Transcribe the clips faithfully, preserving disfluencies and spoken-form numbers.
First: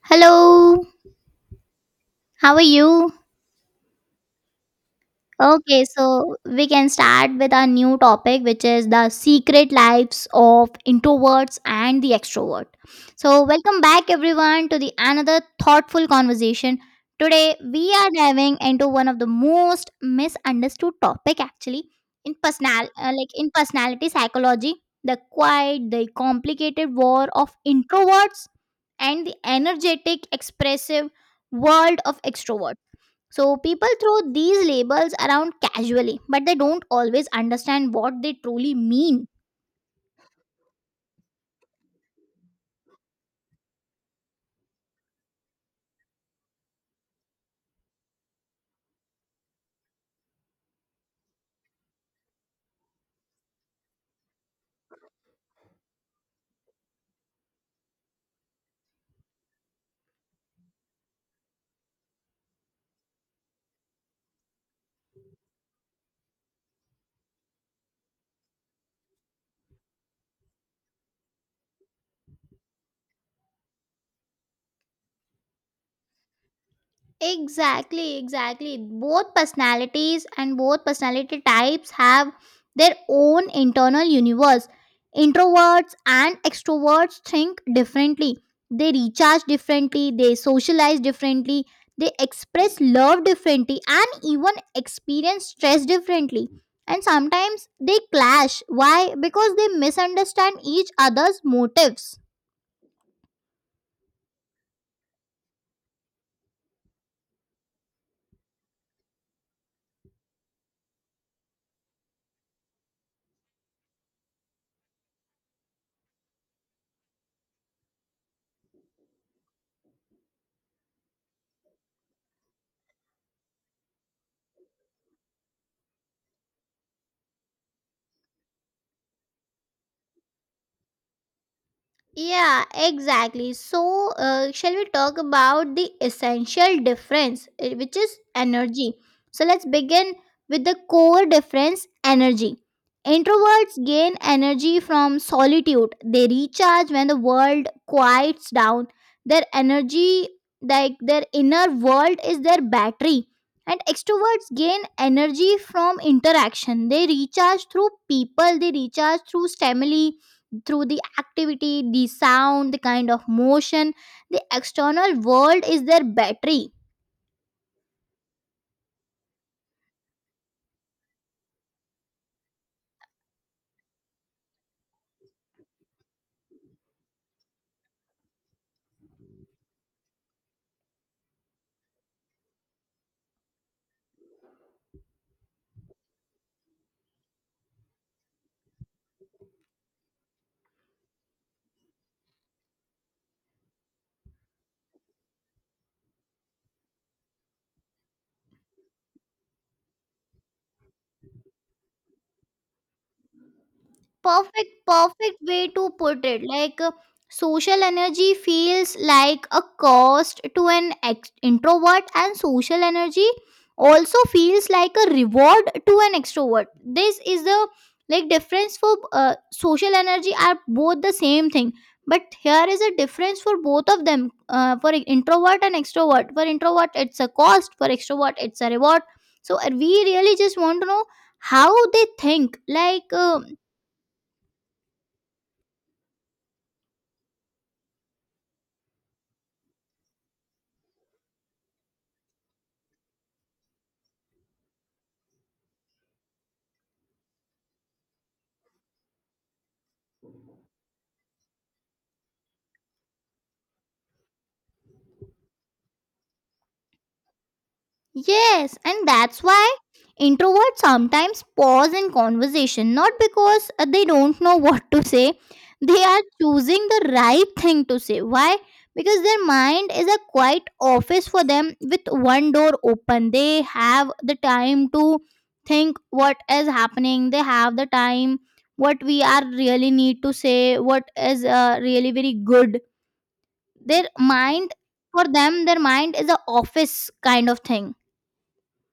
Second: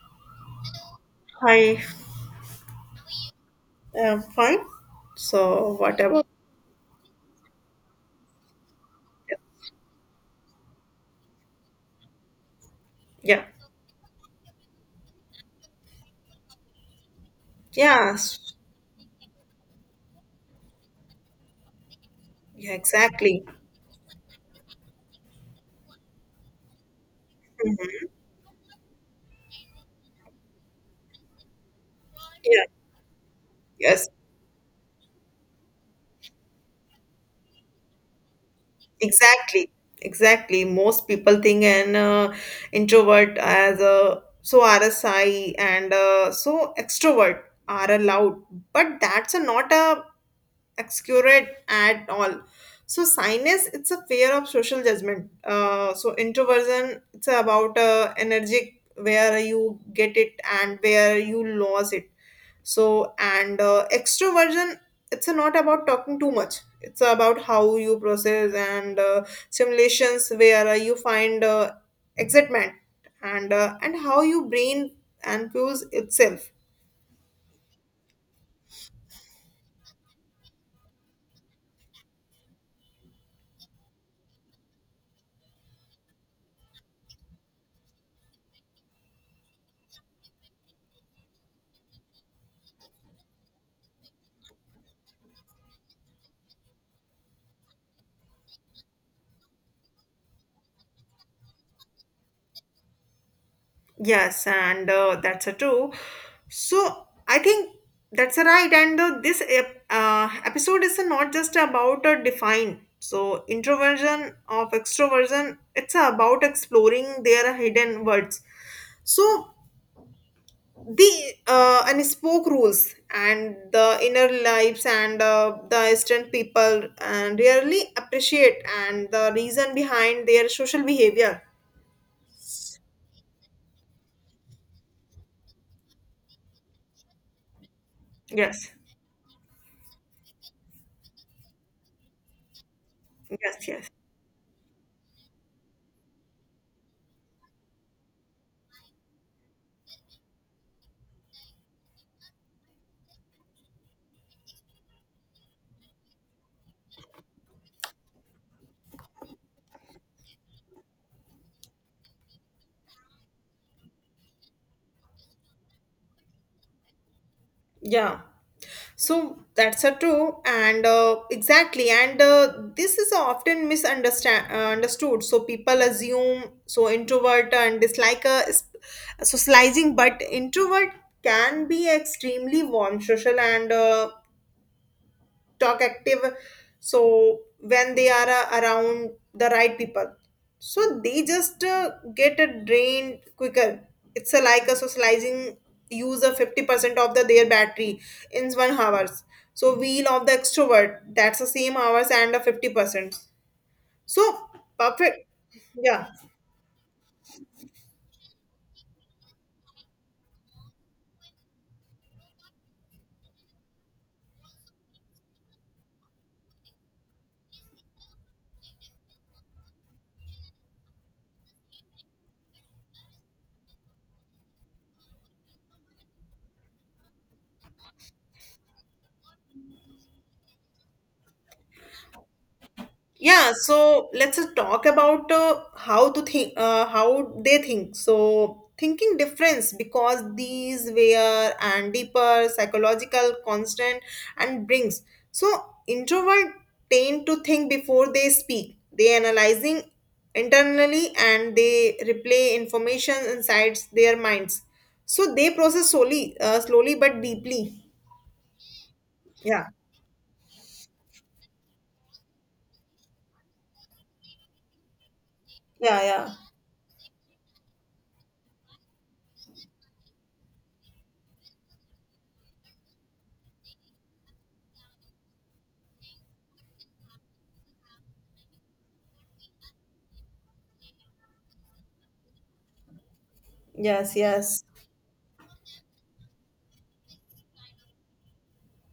Hello, Hi, how are you? um, fine. So Okay, whatever. Yeah. so we can start with our new topic, which is the secret lives of introverts and the extrovert. So, Yeah, welcome back everyone to the another thoughtful conversation. Today, we are yes, diving into one of the most misunderstood topic actually in yeah, personal, uh, like exactly. in personality psychology, the quiet, the complicated war of Mhm. introverts and the energetic, expressive world of Yeah, extroverts. So people yes, throw these labels around casually, but they don't always understand what they truly mean. exactly, exactly. Most people think an uh, introvert as a so R S I and uh, so extrovert are allowed, but that's a, not a excurate at all. So shyness it's a fear of social judgment, uh, so introversion it's about uh, energy where you get it and where you lose it. So and uh, extroversion it's not about talking too much, it's about how you process and uh, simulations where uh, you find uh, excitement and uh, and how your brain and fuels itself. Exactly, exactly. Both personalities and both personality types have their own internal universe. Introverts and extroverts think differently. They recharge differently, they socialize differently, they express love differently, and even experience stress differently. And sometimes they clash. Why? Because they misunderstand each other's motives. Yes, and uh, that's a true. So I think that's a right. And uh, this ep- uh, episode is not just about a define. So introversion of extroversion, it's about exploring their hidden words. So the uh, unspoken rules and the inner lives and uh, the distant people and really appreciate and the reason behind their social behavior. Yeah, exactly. So, uh, shall we talk about the essential difference, uh, which is Yes, energy? So, let's begin with the core difference energy. yes, Introverts yes. gain energy from solitude, they recharge when the world quiets down. Their energy, like their inner world, is their battery. And extroverts gain energy from interaction. They recharge through people, they recharge through stimuli, through the activity, the sound, the kind of motion, the external world is their battery. Yeah. So that's a true, and uh, exactly, and uh, this is often misunderstand uh, understood. So people assume so introvert and dislike uh, is- socializing, but introvert can be extremely warm, social, and uh, talk active, so when they are uh, around the right people, so they just uh, get uh, drained quicker. It's uh, like a socializing use of fifty percent of the their battery in one hours. So wheel of the extrovert that's the same hours and a fifty percent. So Perfect, perfect, perfect way to yeah. put it. Like, uh, social energy feels like a cost to an ex- introvert, and social energy also feels like a reward to an extrovert. This is the like difference for, uh, social energy are both the same thing, but here is a difference for both of them. Uh, for e-, introvert and extrovert, for introvert it's a cost, for extrovert it's a reward. So uh, we really just want to know how they think. Like. Uh, Yeah, so let's just talk about uh, how to think, uh, how they think. So thinking difference because these were and deeper psychological constant and brings. So introvert tend to think before they speak. They analyzing internally and they replay information inside their minds. So they process slowly, uh, slowly but deeply. Yes, and that's Yeah, why introverts sometimes pause in conversation, not because uh, they don't know what to say, yeah, they are yeah. choosing the right thing to say. Why? Because their mind is a quiet office for them with one door open. They have the time to think what is happening, they have the time what we are really need to say, what is uh, really very good. Their Yes, yes. mind, for them, their mind is a office kind of thing.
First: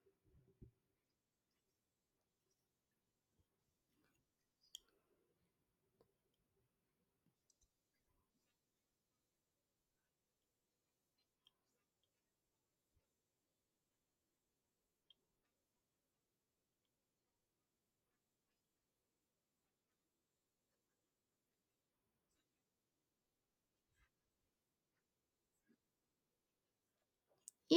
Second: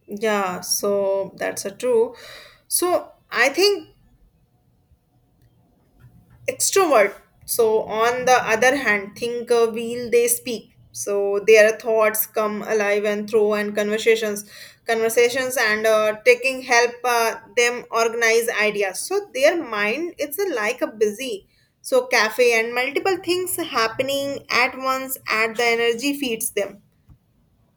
Yeah, so that's a true. So I think extrovert. So, on the other hand, think uh, wheel they speak. So their thoughts come alive and through and conversations, conversations and uh, taking help uh, them organize ideas. So their mind it's a, like a busy. So cafe and multiple things happening at once at the energy feeds them.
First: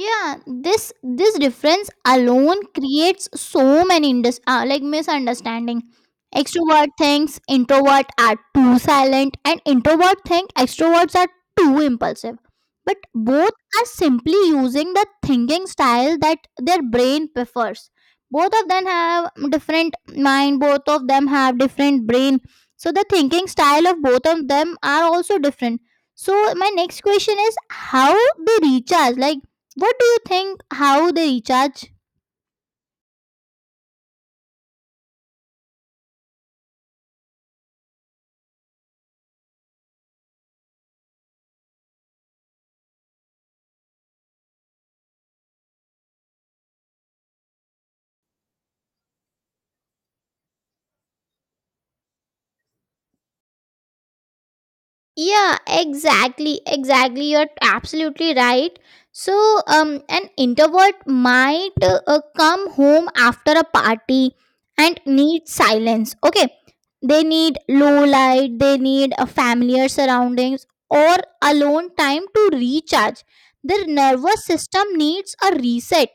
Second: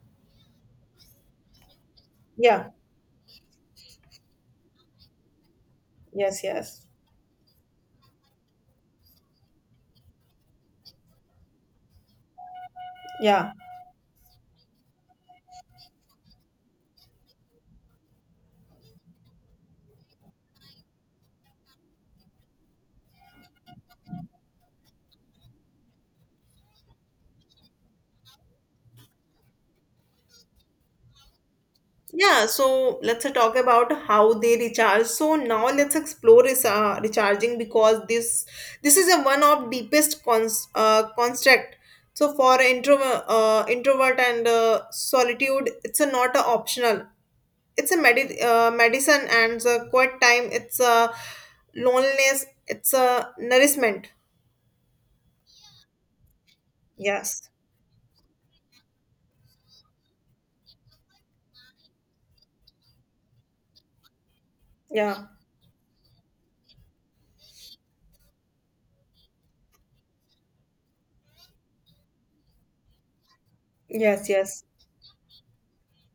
Yeah, this this difference alone Yeah. creates so many indus- uh, like misunderstanding. Yes. Yes. Extrovert thinks introvert are too silent and introvert think extroverts are too impulsive, but Yeah. both are simply using the thinking style that their brain prefers. Both of them have different mind, both of them have different brain, so the thinking style of both of them are also different. So my next question is how they recharge, like what do you think how they recharge? Yeah, so let's uh, talk about how they recharge. So now let's explore is uh, recharging because this this is a one of deepest cons uh, construct. So for intro uh, introvert and uh, solitude, it's a not a optional. It's a medi uh, medicine and a quiet time. It's a loneliness. It's a nourishment. Yeah, exactly, exactly. Yes. You're absolutely right. So, um, an introvert might uh, uh, come home after a party and Yeah. need silence. Okay, they need low light, they need a familiar surroundings or alone time to recharge. Their Yes. nervous Yes. system needs a reset.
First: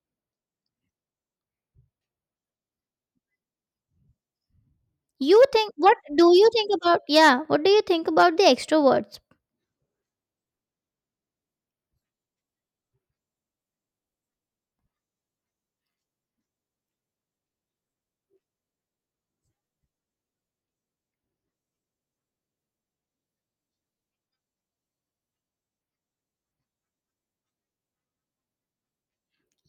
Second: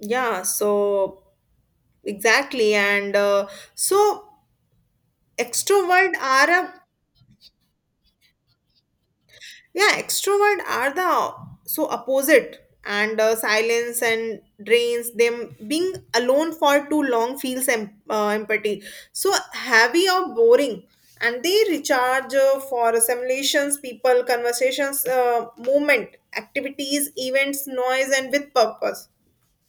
Yeah. So exactly. And Uh, so You think what extrovert do are you think a about, yeah, what do you think about the extroverts? Yeah, extrovert are the so opposite and uh, silence and drains them, being alone for too long feels em- uh, empathy, so heavy or boring. And they recharge uh, for assimilations, people, conversations, uh, movement, activities, events, noise and with purpose.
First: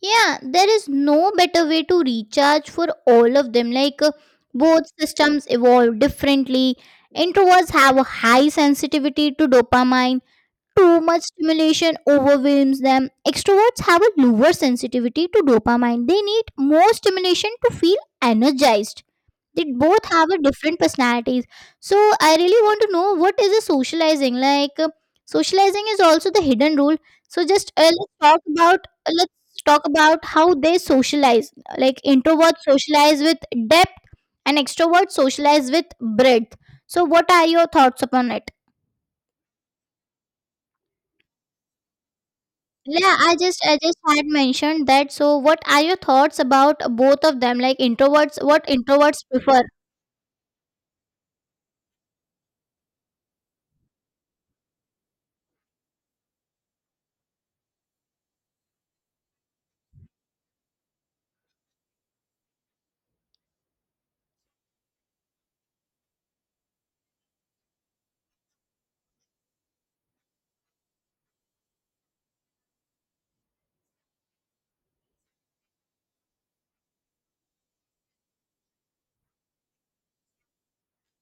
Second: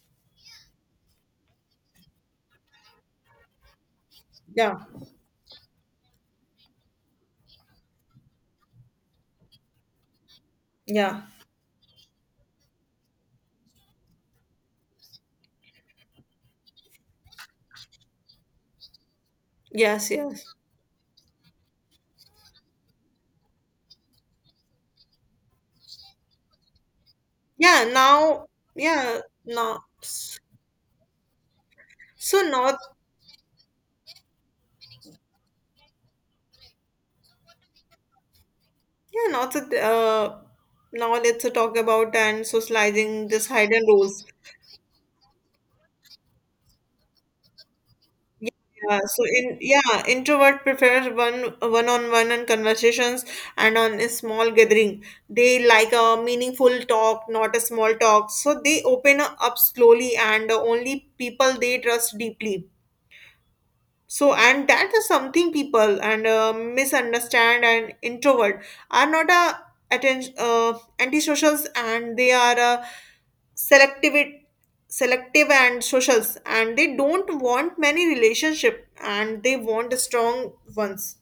Yeah, there is no better way to recharge for all of them. Like, uh, Yeah, both systems evolve differently. Introverts have a high sensitivity to dopamine. Too yeah, much stimulation overwhelms them. Extroverts have a lower sensitivity to dopamine. They need more stimulation to feel energized. They both yes, have a yes, different personalities. So I really want to know what is a socializing, like, uh, socializing is also the hidden rule. So just yeah. uh, let's talk Now, about, uh, yeah. let's Now, talk about how they socialize, like so introverts now. socialize with depth and extroverts socialize with breadth. So what are your thoughts upon it? Yeah, now it's a, uh, now let's talk about and Yeah, socializing i this just i hidden just roles. had mentioned that, so what are your thoughts about both of them, like introverts, Yeah, what yeah. So introverts in, prefer. yeah, introvert prefers one one on one and conversations and on a small gathering. They like a meaningful talk, not a small talk. So they open up slowly and only people they trust deeply. So, and that is something people and uh, misunderstand, and introvert are not a attention uh, antisocials, and they are uh, selective selective and socials, and they don't want many relationship and they want strong ones.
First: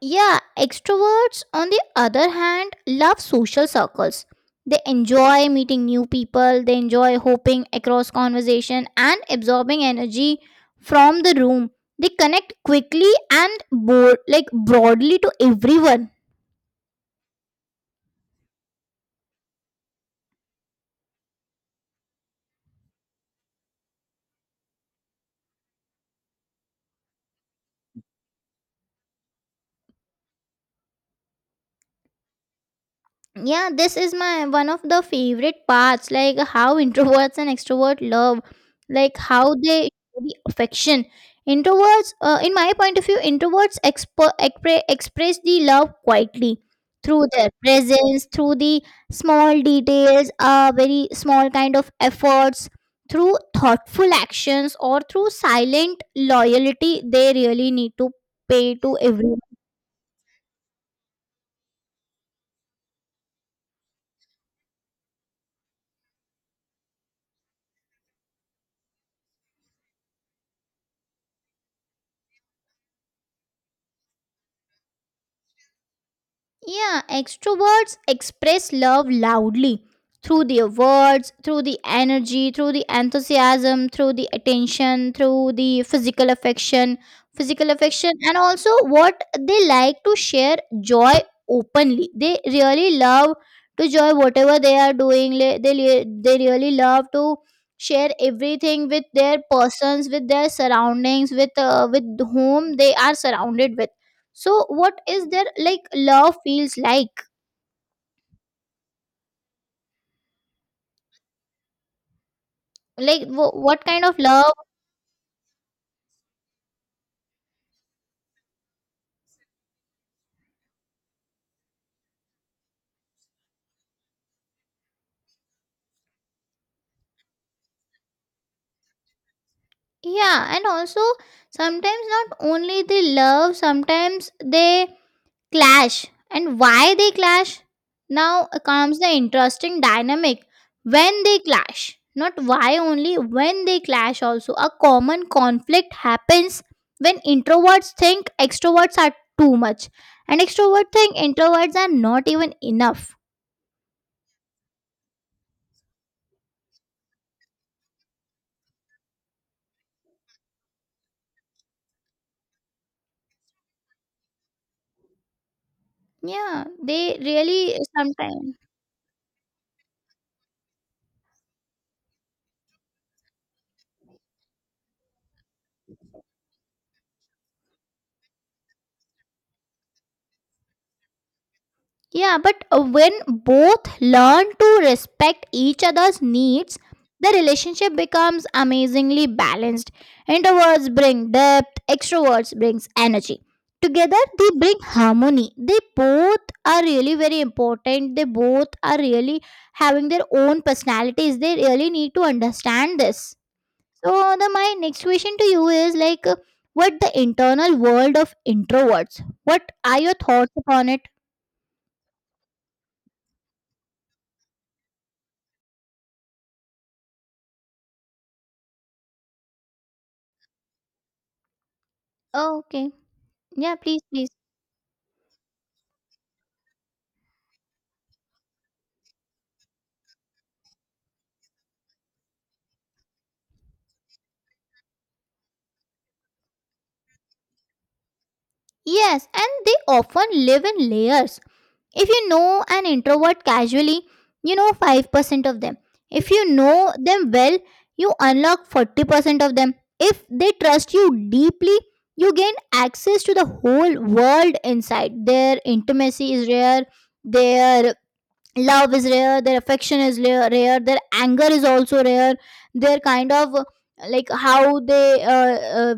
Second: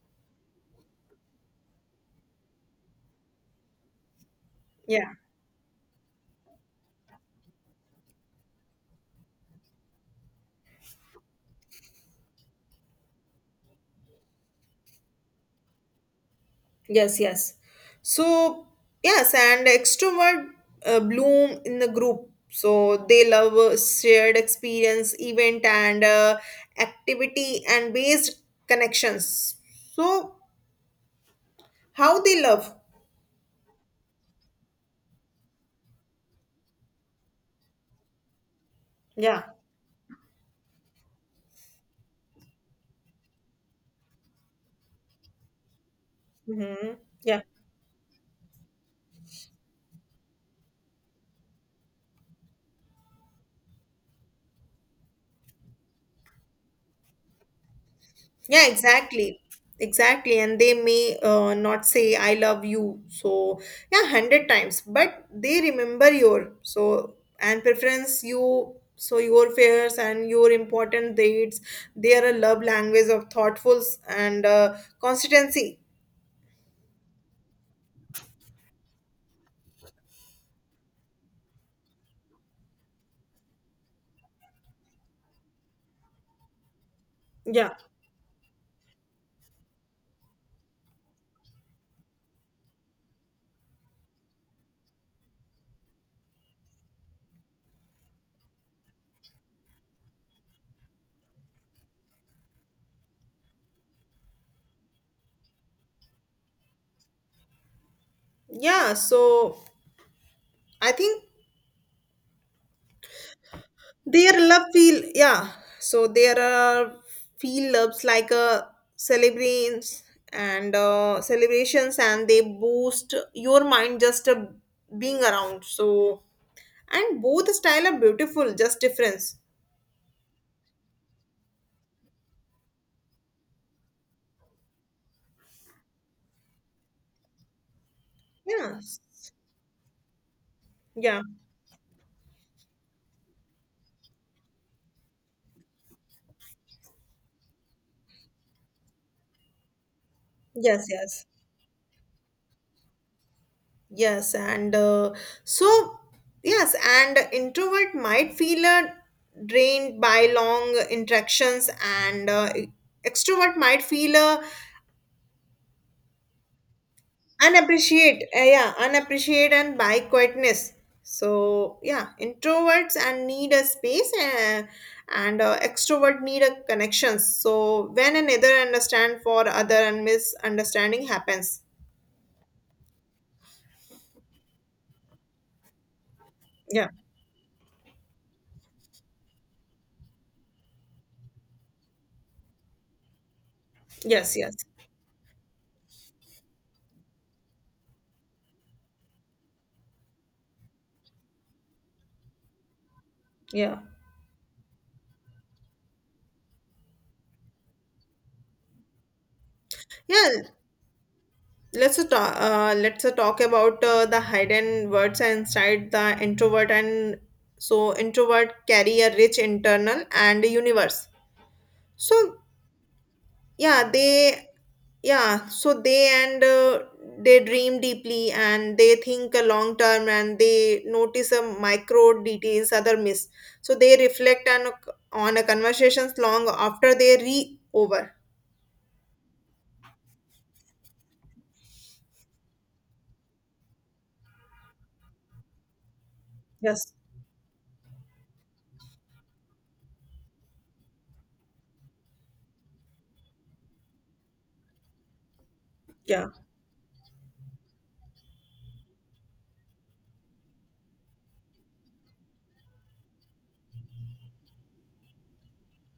Yeah, extroverts, on the other hand, love social circles. They Yeah. enjoy meeting new people, they enjoy hopping across conversation and absorbing energy from the room. They connect quickly and board, like broadly to everyone. Yes, yes. So, yes, and extrovert uh, bloom in the group. So they love uh, shared experience, event, and uh, activity and based connections. So how they love? Yeah, this is my one of the favorite parts, like how introverts and extroverts love, like Yeah. how they show the affection. Introverts, uh, in my point of view, introverts expo- expre- express the love quietly Mm-hmm. through their presence, through the small details, uh, very small kind of efforts, through thoughtful actions or through silent loyalty they really need to Yeah, pay to everyone. exactly. Exactly. And they may uh, not say, I love you. So, yeah, one hundred times, but they remember your so and preference you. So, your fears and your important dates, they are a love language of thoughtfuls and uh, consistency. Yeah, extroverts express love loudly through their words, through the energy, through the enthusiasm, through the attention, through the physical affection, physical Yeah. affection, and also what they like to share joy openly. They really love to joy whatever they are doing. Le- They, le- they really love to share everything with their persons, with their surroundings, with, uh, with whom they are surrounded with. So what is their like love feels like Yeah. So, I think. like wh- what kind of Their love. love feel, yeah. So there are feel loves like a celebrations and uh, celebrations and they boost your mind just uh, being around. So and both style are beautiful, just difference. Yeah, and also sometimes not only they love, sometimes they clash. And why they clash? Now uh, Yeah. comes the interesting dynamic. Yeah. When they clash, not why only when they clash, also a common conflict happens when introverts think extroverts are too much and Yes, extroverts think yes. introverts are not even enough. Yes, and uh, so yes, and introvert might feel uh, drained by long interactions, and uh, extrovert might feel uh, Yeah, they really unappreciate uh, sometimes. yeah unappreciate and by quietness. So yeah, introverts and need a space uh, and uh, extrovert need a connection, so when another understand for other and misunderstanding happens. Yeah, but uh, when both learn to respect each other's needs, Yeah, the relationship becomes amazingly balanced. Introverts bring depth, extroverts brings energy. Together yes, they yes, bring harmony. They both are really very important. They both are really having their own personalities. They really need to understand this. yeah. So the my next question to you is like, uh, what the internal world of introverts? What are your Yeah, thoughts upon it? let's uh, talk uh, let's uh, talk about uh, the hidden words inside the introvert. And so introvert carry a rich internal and universe. so Oh, okay. Yeah, yeah please, please. they yeah so they and uh, they dream deeply and they think a long term and they notice a micro details other miss, so they reflect on on a conversations long after they re over. Yes, and they often live in layers. If you know an introvert casually, you know five percent of them. If you Yes. know them well, you unlock forty percent of them. If they trust you deeply, you gain access to the whole world inside. Their Yeah. intimacy is rare, their love is rare, their affection is rare, rare, their anger is also rare, their kind of, uh, like how they, uh, uh,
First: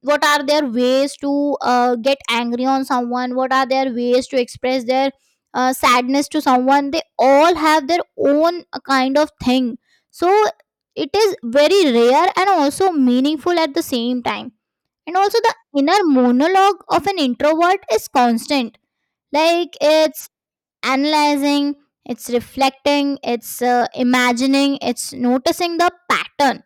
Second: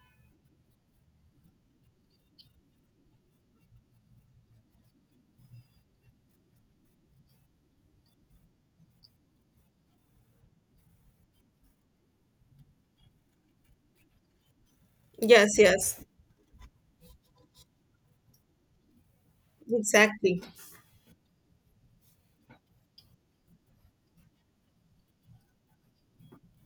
what are their ways to uh, get angry on someone, what are their ways to express their uh, sadness to someone. They all have their own uh, kind of thing. So it is very rare and also meaningful at the same time. And also the Yes. inner Yes. monologue of an introvert is constant, like it's Exactly. analyzing, it's reflecting, it's uh, imagining, it's noticing the pattern.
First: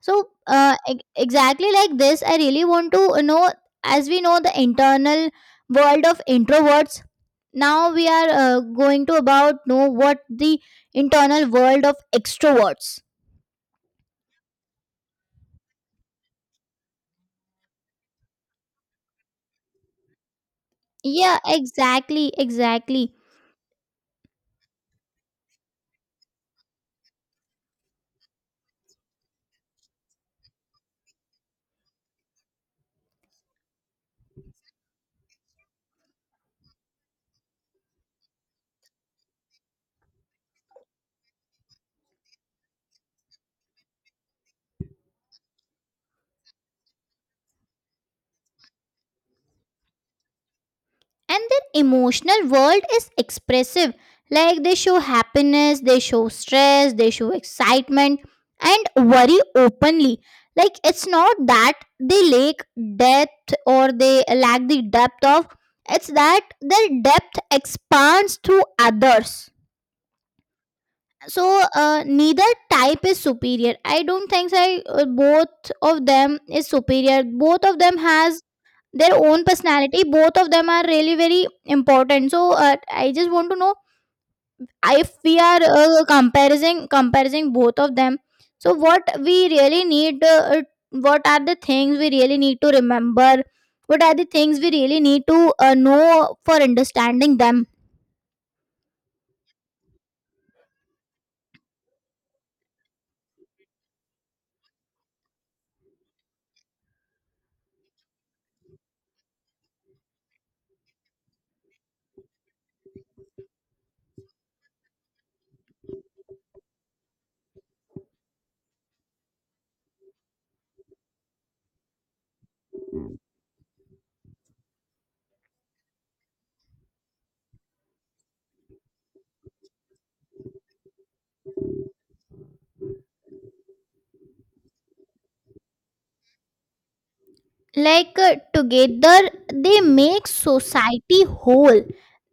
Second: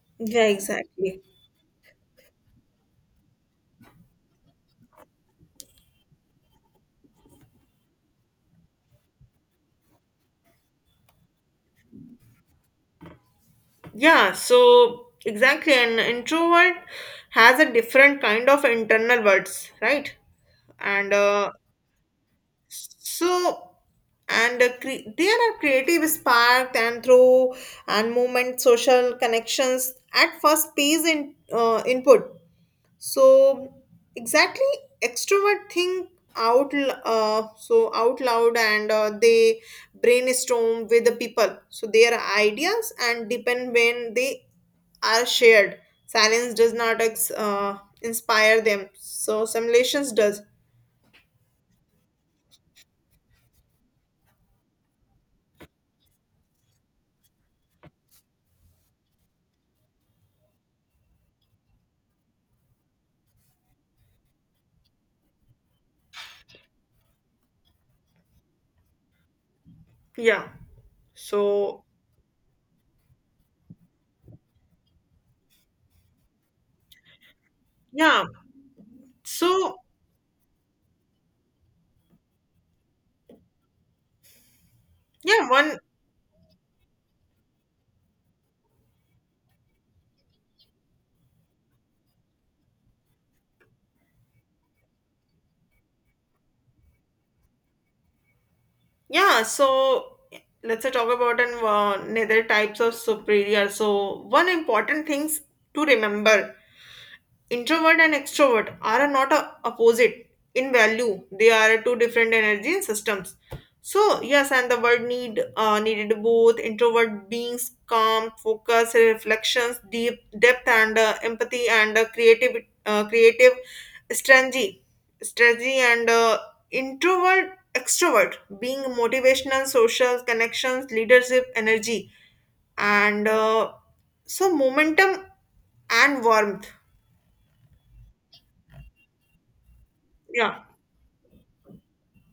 So, Yeah. uh, e- Exactly. exactly like this, I really want to, you know, as we know, the internal world of introverts. Now we are uh, going to about know what the internal world of extroverts. Yeah, so exactly, an introvert has a different kind of internal words, right? And Yeah, uh, exactly, exactly. so, and uh, cre- there are creative spark and through and movement, social connections at first pays in uh, input. So, exactly, extrovert think out l- uh, so out loud, and uh, they brainstorm with the people. So their ideas and depend when they are shared. Silence does not ex- uh, inspire them. So simulations does. And their emotional world is expressive, like they show happiness, they show stress, they show excitement and worry openly. Like it's not that they lack depth or they lack the depth of, it's that their depth expands through others. Yeah. So, So uh, neither type is superior. I don't think so. I, uh, both of them is superior, both of them yeah, has their own So personality, both of them are really very important. So, uh, I just want to know if we yeah, are one, uh, comparing comparing both of them, so what we really need, uh, what are the things we really need to remember, what are the things we really need to uh, know for understanding them. yeah. So let's say talk about an uh, another types of superior. So one important things to remember. Introvert and extrovert are not a opposite in value. They are two different energy systems. So yes, and the world need uh, needed both introvert beings calm, focus, reflections, deep depth, and uh, empathy, and uh, creative uh, creative strategy, strategy, and uh, introvert extrovert being motivational, social connections, leadership, energy, and uh, so momentum and warmth. Like, uh, together they make Yeah. society whole.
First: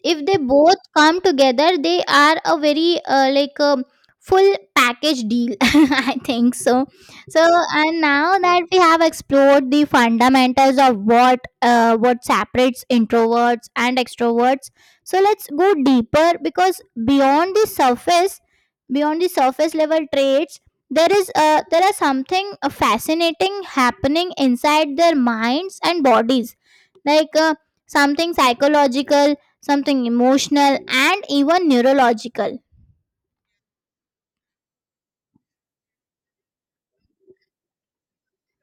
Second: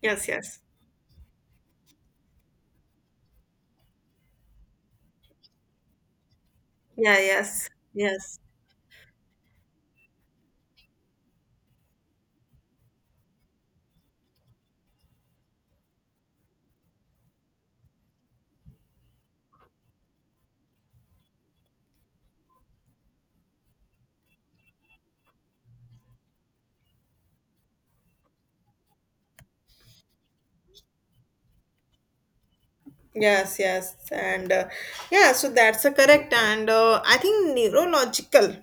If Yes, they yes. both come together they are a very, uh, like, um full package deal I think so. Yeah, So, yes, and yes. now that we have explored the fundamentals of what, uh, what separates introverts and extroverts, so let's go deeper, because beyond the surface, beyond the surface level traits, there is uh, there are something uh, fascinating happening inside their minds and bodies, like, uh, something psychological, something emotional, and even neurological. Yes, yes. And uh, yeah, so that's a correct. And uh, I think neurological.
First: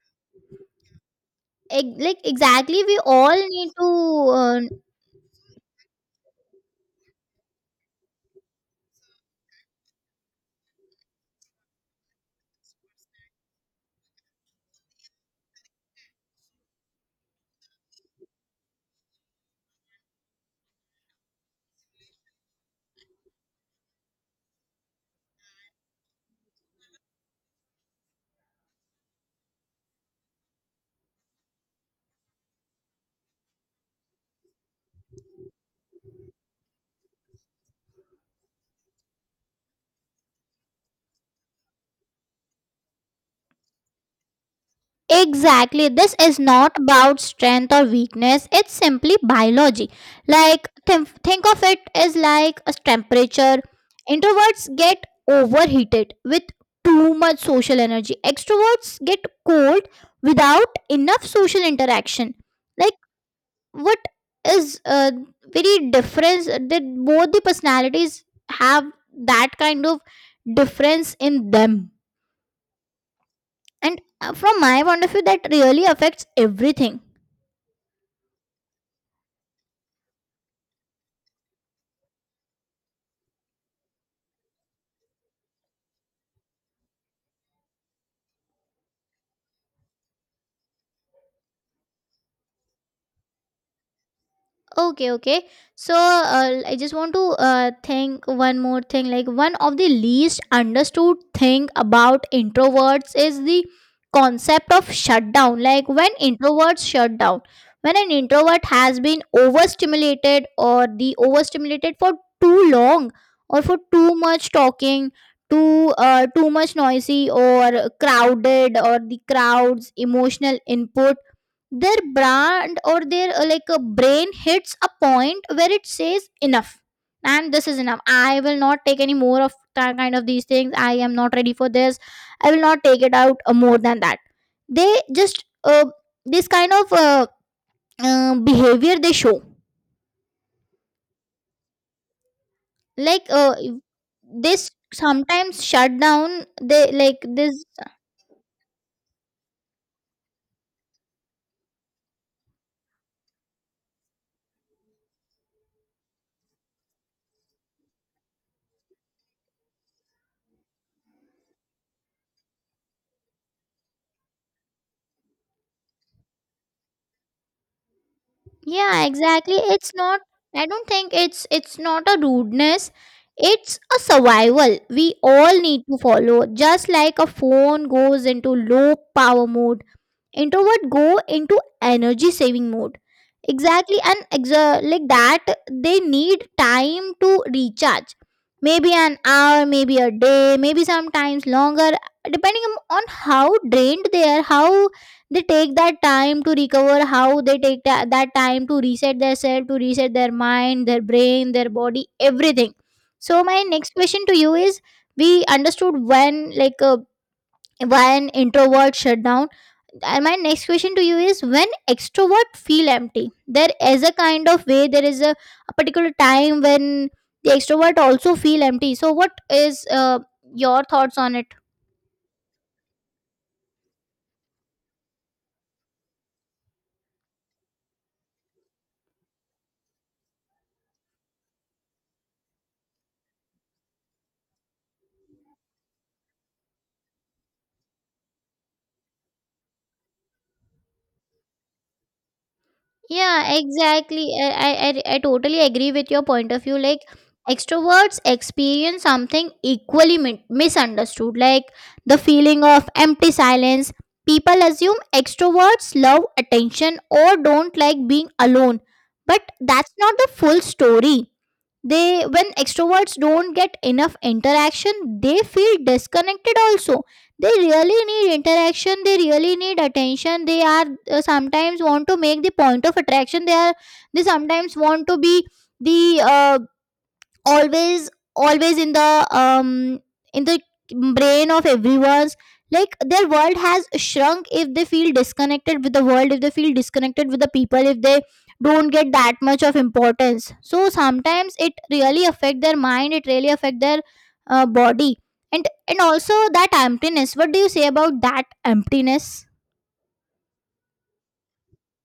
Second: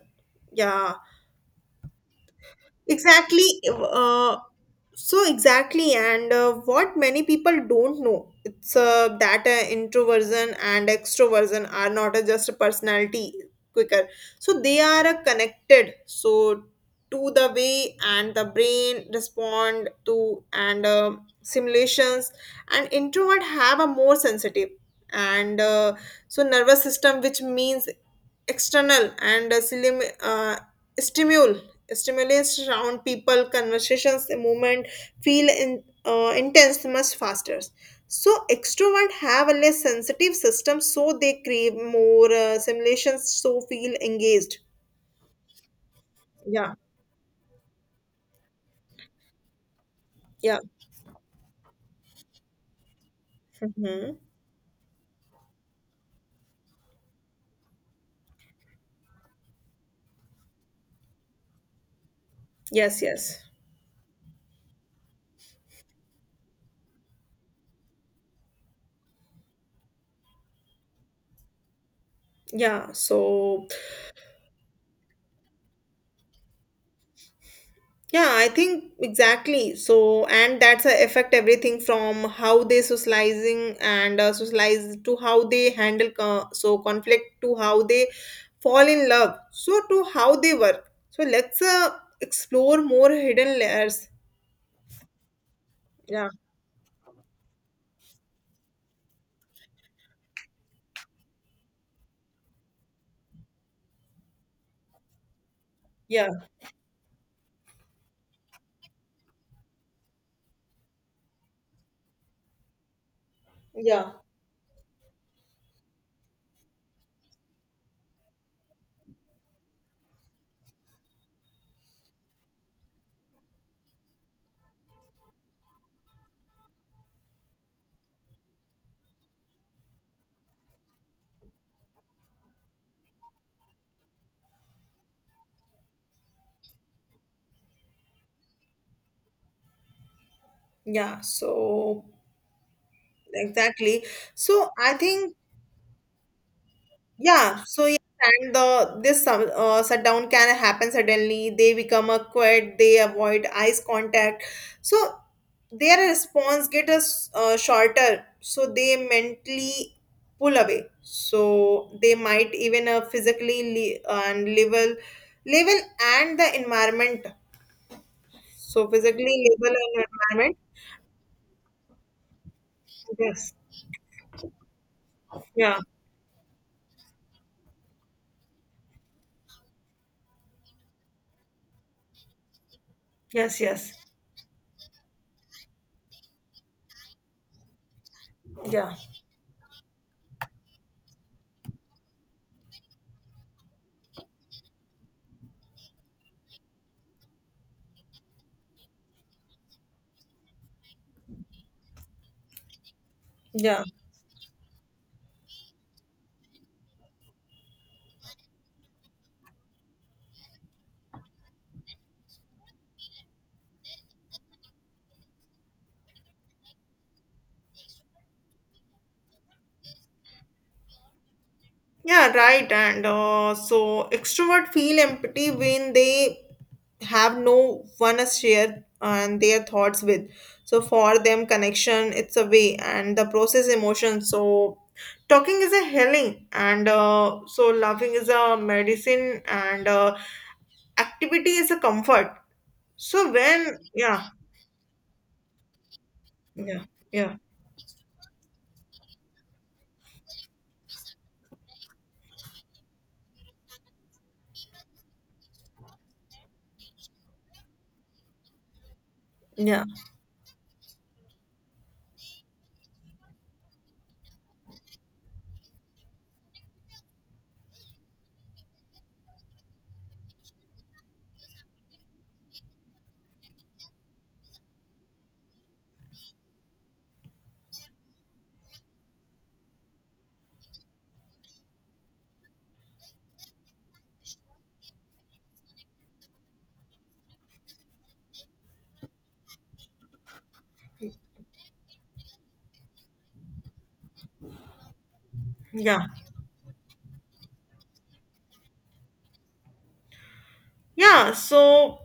Yeah. Ex- like exactly, we all Exactly. need to, Uh, uh, so exactly, and uh, what many people don't know, it's uh, that uh, introversion and extroversion are not uh, just a personality quicker. So they are uh, connected. So to the way and the brain respond to and uh, simulations, and introvert have a more sensitive and uh, so nervous system, which means external and uh, slim, uh, stimuli stimulus around people, conversations, the movement feel in, uh, intense much faster. So extrovert have a less sensitive system, so they crave more uh, simulations so feel engaged. exactly. This is not Yeah, about strength or weakness. It's simply biology. yeah. Like, th- think of it as like a temperature. Mhm. Introverts get overheated with too much social energy. Extroverts get cold without enough social interaction. Like Yes, yes, what is, uh, very difference that both the personalities have, that kind of difference in them. yeah, so. And uh, from my point of view, that really affects everything. Yeah, I think exactly. So, and that's a affect everything, from how they socializing and uh, socialize to how they handle co- so conflict to how they fall in love. So to how they work. So let's uh, explore more hidden layers. Okay, okay. So Yeah, uh, I just want to uh, think one more thing. Like one of the least understood thing about introverts is the concept of shutdown. Like when yeah, introverts shut down, when an introvert has been overstimulated or the overstimulated for too long or for yeah, too much talking, too uh, too much noisy or crowded or the crowds emotional input, their brand or their, uh, like a brain hits a point where it says enough, and this is enough, I will not take any more of that kind of these things, I am not ready for this, I will not take it out uh, more than that. They just uh, this kind of uh, uh, behavior they show, yeah. So like, uh, exactly. So this I think. sometimes shut down they like Yeah, this. so yeah, and the this sum- uh, shutdown can happen suddenly. They become a quiet. They avoid eyes contact. So their response get us uh, shorter. So they mentally pull away. So they might even uh, physically le- and level level and the environment. So Yeah, physically exactly. level It's and not, environment. I don't think it's it's not a rudeness. Yes. It's a survival. We all Yeah. need to follow. Just like a phone goes into low power mode, introvert go into energy saving mode Yes. Yes. exactly and exa- like that they need time to recharge, Yeah. maybe an hour, maybe a day, maybe sometimes longer, depending on on how drained they are, how they take that time to recover, how they take tha- that time to reset their self, to reset their mind, their brain, their body, everything. So my Yeah. next question to you is we understood when like uh, why an introvert shut down, and my next question to you is when extrovert feel empty, there is a kind of way, there is a, a particular time when the extrovert also feel empty. So what is uh, your thoughts on it? Yeah, right. And uh, so extrovert feel empty when they have no one to share and their thoughts with. So for them, connection it's a way and the process emotion. So talking is a healing, and uh, so laughing is a medicine, and uh, activity is a comfort. So Yeah, when, yeah, exactly. I, I, I I totally agree with your point of view. yeah, Like, yeah, extroverts experience something equally mi- misunderstood, like the feeling of empty silence. People assume extroverts love attention or don't like being alone, but yeah, that's not the full story. They, when extroverts don't get enough interaction, they feel disconnected also. They really need interaction, they really need attention, they are uh, sometimes want to make the point of attraction, they are, they sometimes want to be the uh, always, always in the um in the brain of everyone's. Like their world has shrunk if they feel disconnected with the world, if they feel disconnected with the people, if they don't get that much of importance. So sometimes it really affect their mind, it really affect their uh, body. And and yeah, also that emptiness, what do you say about that emptiness? yeah, so,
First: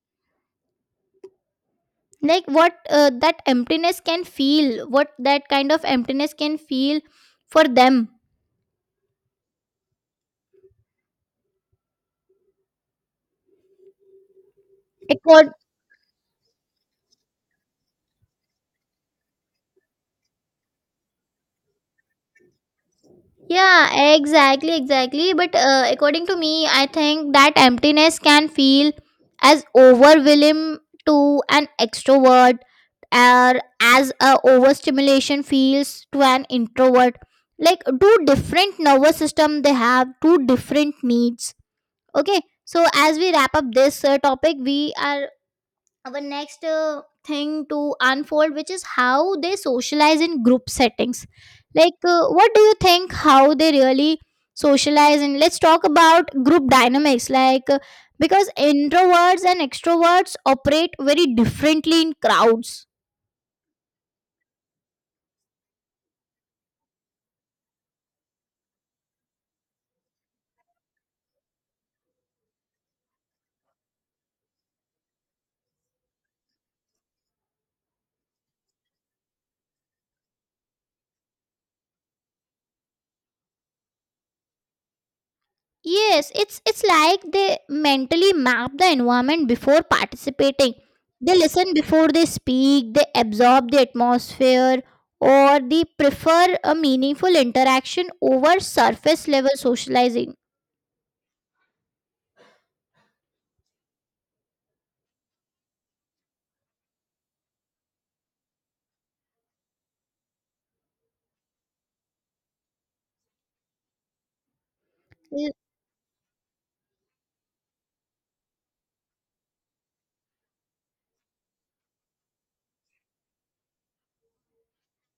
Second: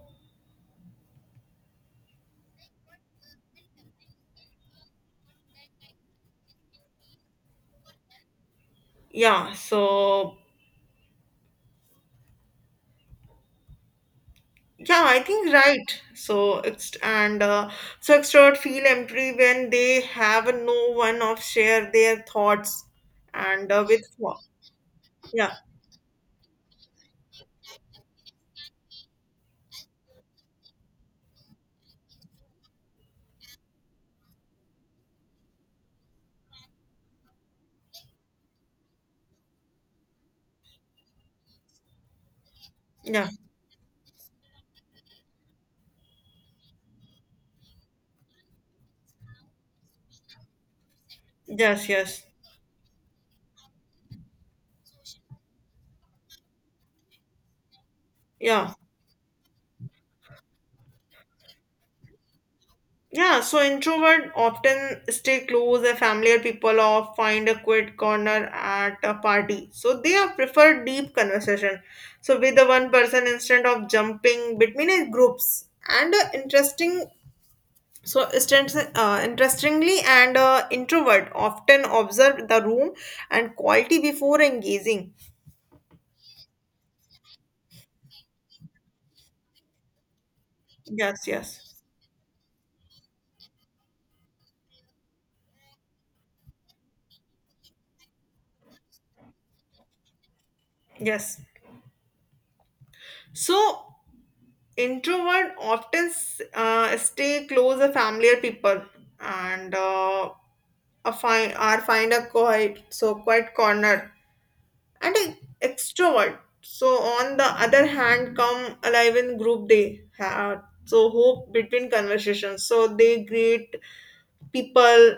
Like what uh, that emptiness can feel, what that kind of emptiness can feel for them, yeah. So, yeah, it I think could. right. So ext and uh, so extrovert feel empty when they have no one of share their thoughts and uh, with Yeah, wha- exactly, exactly. yeah, But uh, according to me, I think that emptiness can feel as overwhelming to an extrovert or as a overstimulation feels to an introvert. Like two different nervous system, they have two different needs. Okay. So as yeah, we wrap up this uh, topic, we are our next uh, thing to unfold, which is how they socialize in group settings. yes, Like yes, uh, what do you think how they really socialize, and let's talk about group dynamics, like uh, because yeah, introverts and extroverts operate very differently in crowds. yeah. So introvert often stay close a familiar people or find a quiet corner at a party. So they are prefer deep conversation. So with the one person instead of jumping between uh, groups and uh, interesting. So, strengths- uh, interestingly, an uh, introvert often observe the room and quality before engaging. Yes, it's it's like they mentally map the environment before participating. Yes, They listen yes, before they speak, they absorb the atmosphere, or they prefer a meaningful interaction over surface level socializing. yes. So, introvert often uh, stay close to familiar people and uh, a find are find a quiet, so quiet corner. And a L- extrovert, so on the other hand, come alive in group, they have so hope between conversations. So they greet people,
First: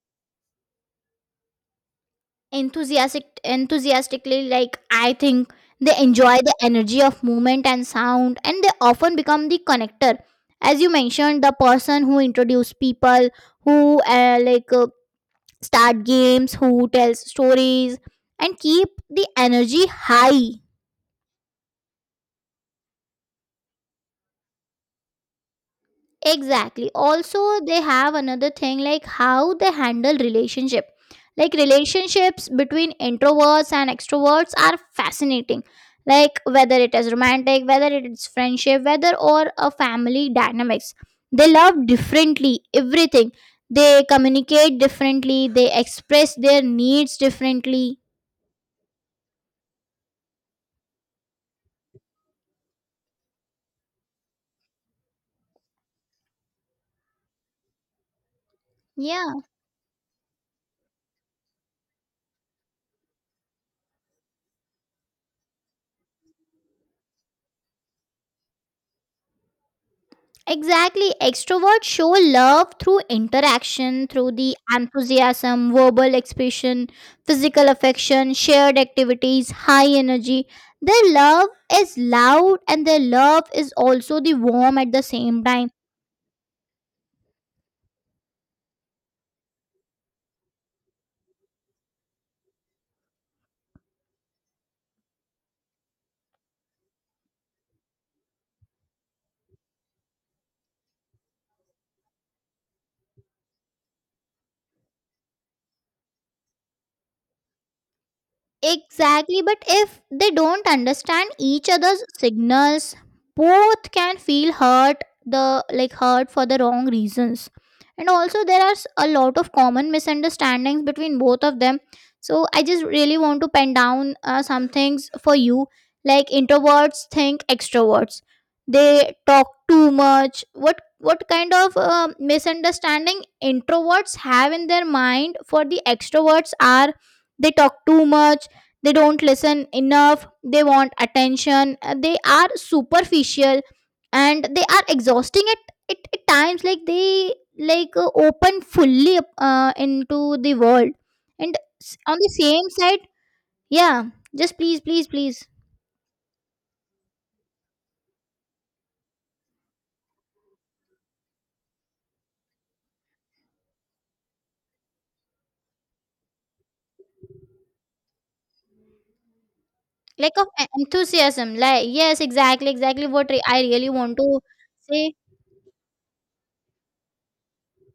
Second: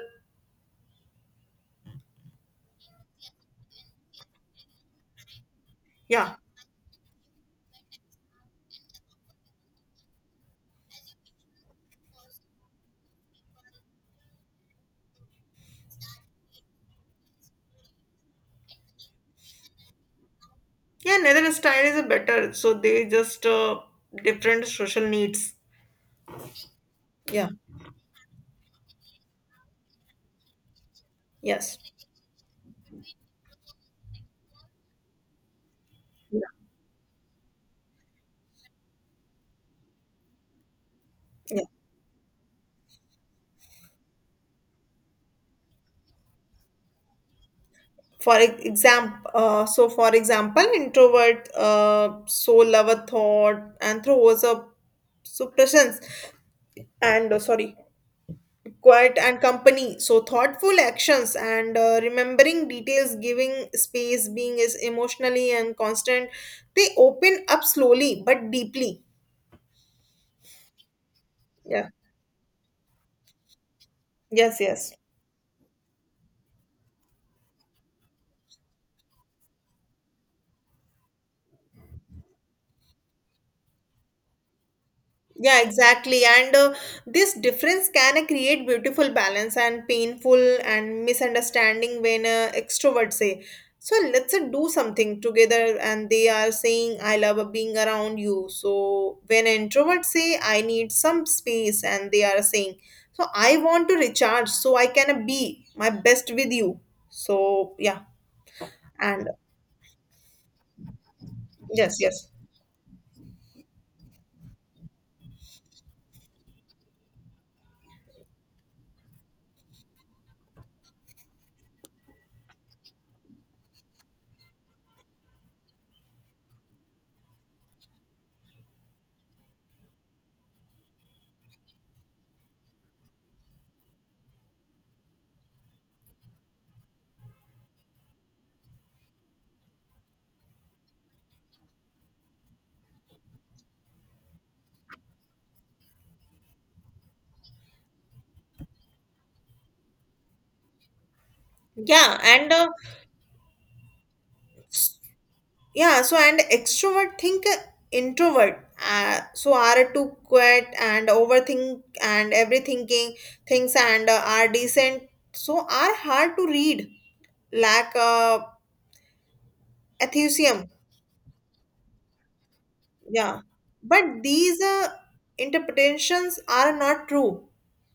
Enthusiastic, enthusiastically, like I think they yeah. enjoy the energy of movement and sound, and they often become the connector. As you mentioned, the person who introduced people, who uh, like uh, start games, who tells stories, and keep the energy high. Yeah, neither style is a better. So they just uh, different social needs. Exactly. Yeah, Also, they have another thing like how they handle relationship. Like yes. relationships between introverts and extroverts are fascinating. Yeah. Like whether it is romantic, whether it is friendship, whether or a family dynamics. They Yeah. love differently everything. They communicate differently, they express their needs differently. For example, uh, so for example, introvert uh, soul lover thought and throws up suppressions and uh, sorry, quiet Yeah. and company. So thoughtful actions and uh, remembering details, giving space, being is emotionally and constant. They open up slowly but deeply. Exactly. Extroverts Yeah. show love through interaction, through the Yes. Yes. enthusiasm, verbal expression, physical affection, shared activities, high energy. Their love is loud, and their love is also the warm at the same Yeah, time. exactly. And uh, this difference can uh, create beautiful balance and painful and misunderstanding, when uh, extroverts say, so let's uh, do something together. And they are saying, I love uh, being around you. So when introverts say, I need some space, and they are saying, so I want to recharge so I can uh, be my best with you. So, yeah. And Exactly, but if they don't understand each yes, other's yes. signals, both can feel hurt, the like hurt for the wrong reasons. And also there are s- a lot of common misunderstandings between both of them. So I just really want to pen down uh, some things for you, like introverts think extroverts. They talk too much. What what kind of uh, misunderstanding introverts have in their mind for the extroverts are, they talk too much, they don't listen enough, they want attention, uh, they are superficial, and they are exhausting at, at, at times like they like uh, open fully up, uh, into the world. And s- on Yeah. the And uh, same side, yeah, just please please please yeah, so and extrovert think uh, introvert uh, so are too quiet and overthink and everythinking things and uh, are decent, so are hard to read, lack uh, lack of e- atheism. enthusiasm, like yes exactly exactly what Yeah, re- I really but want to these uh, say. interpretations are not true,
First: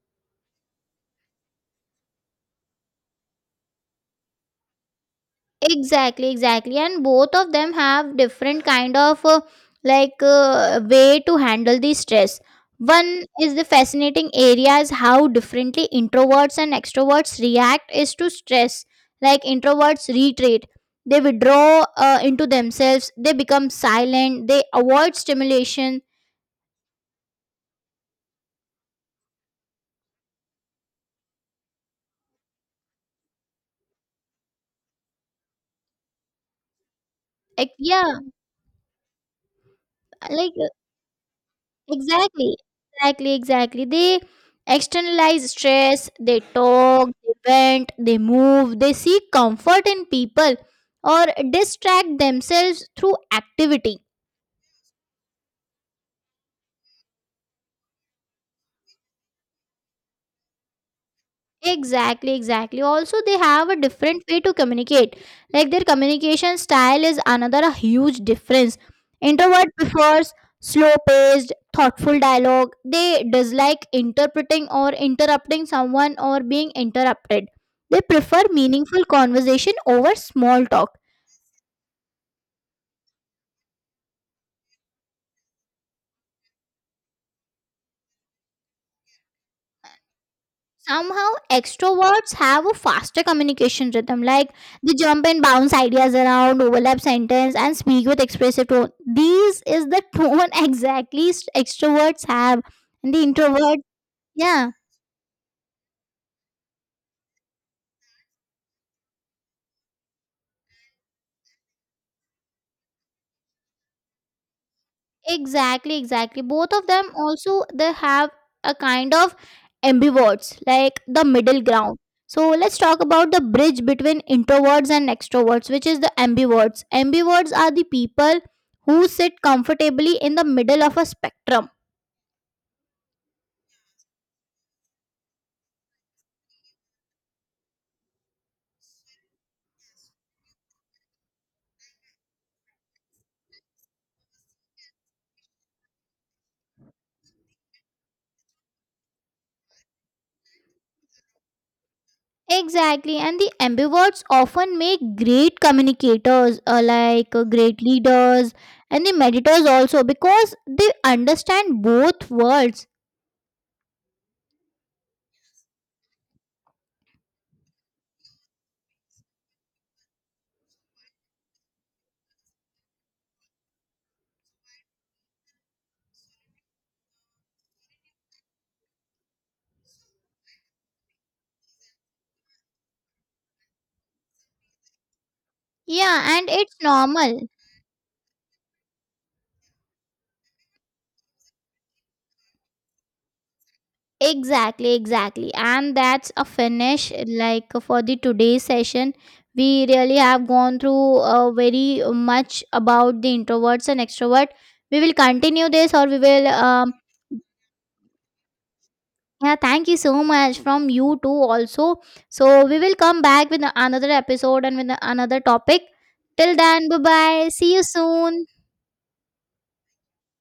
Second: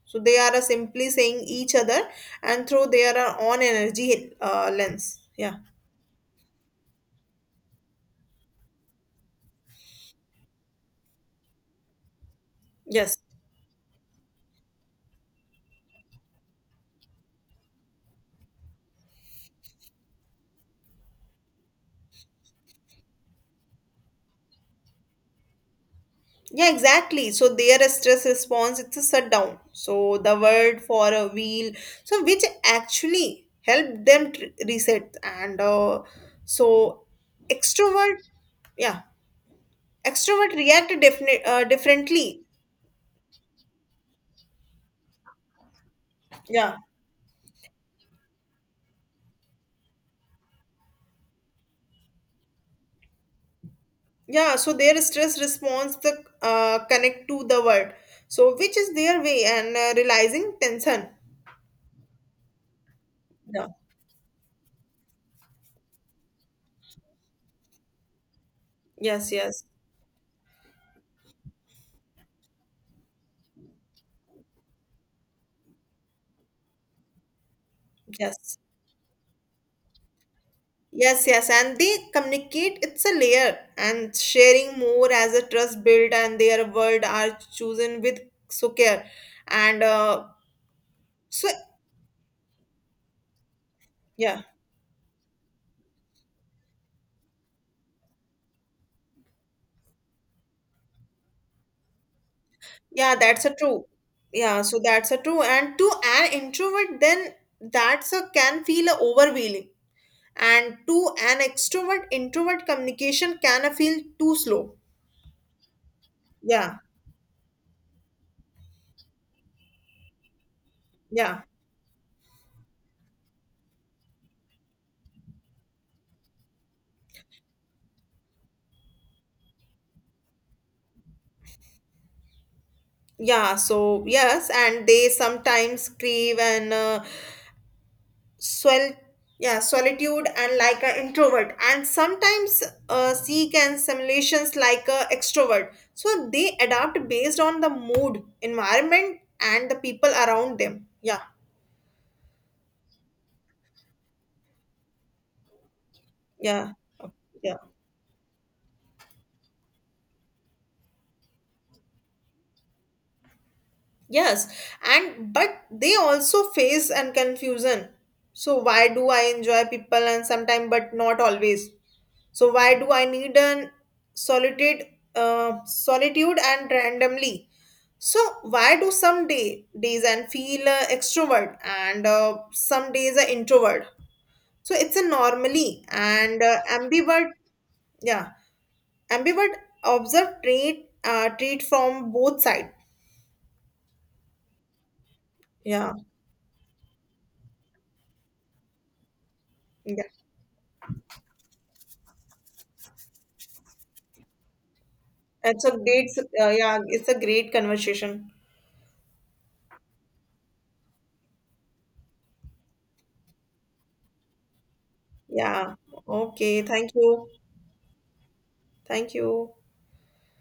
so they are uh, simply saying each other and through their uh, own energy uh, lens, yeah, Exactly, exactly, and both of them have different kind of uh, like uh, way to handle the stress. yes. One is, the fascinating area is how differently introverts and extroverts react is to stress. Like introverts retreat, they withdraw uh, into themselves, they become silent, they avoid stimulation, Yeah, exactly. So their stress response, it's a shutdown. So the word for a wheel, so which actually help them tr- reset. And uh, so like extrovert, yeah, yeah, like extrovert uh, react definite uh, differently. exactly, exactly, exactly. They externalize stress, they Yeah, talk, they vent, they move, they seek comfort in people or distract themselves through activity. yeah. So their stress response, the uh, connect to the word. So which is their way and uh, realizing tension. Exactly, exactly. Also, they Yeah. have a different way to communicate. Like their communication style is another huge difference. Yes. Yes. Introvert prefers slow-paced, thoughtful dialogue. They dislike interpreting or interrupting someone or being interrupted. They prefer Yes. meaningful conversation over small talk. Yes, yes, and they communicate. It's a layer, and sharing more as a trust build, and their word are chosen with so care, and uh, Somehow so extroverts have a faster communication rhythm, yeah, like they jump and bounce ideas around, overlap sentence, and speak with expressive tone. These is the tone exactly, s- extroverts have, and yeah, the that's a introverts, true. Yeah, yeah. so that's a true. And to an introvert, then that's a can feel a overwhelming, and to an extrovert, introvert communication can a feel too slow. Exactly, exactly. Both Yeah, of them also, they have a kind of ambiverts, like the yeah, middle ground. So let's talk about the bridge between introverts and extroverts, which is the ambiverts. Ambiverts are the people who sit comfortably in the middle of a spectrum. yeah. So yes, and they sometimes crave and. Uh, sol- yeah, solitude and like an introvert, and sometimes uh, seek and simulations like a extrovert. So they adapt based on the mood, environment, and the people around them. Yeah, Exactly, and the ambiverts often make great communicators, yeah, uh, like uh, yeah. great leaders, and the meditators also because they understand both worlds. Yes, and but they also face and confusion. So why do I enjoy people and sometimes, but not always? So why do I need an solitude, uh, solitude and randomly? So why do some day days and feel uh, extrovert and uh, some days are introvert? So it's a normally Yeah, and and uh, it's ambivert, normal. yeah, ambivert observe trait uh, trait from both side. Exactly, exactly. Yeah, And that's a finish like for the today's session. We yeah, really have gone through uh, very much about the introverts and extrovert. We will it's continue a this, or great, we will uh, yeah, um, it's a great conversation. yeah, thank you so much from you too also. So we will come back with another episode and with another Yeah, topic. Till okay, then, thank bye you, bye. See you soon. thank you.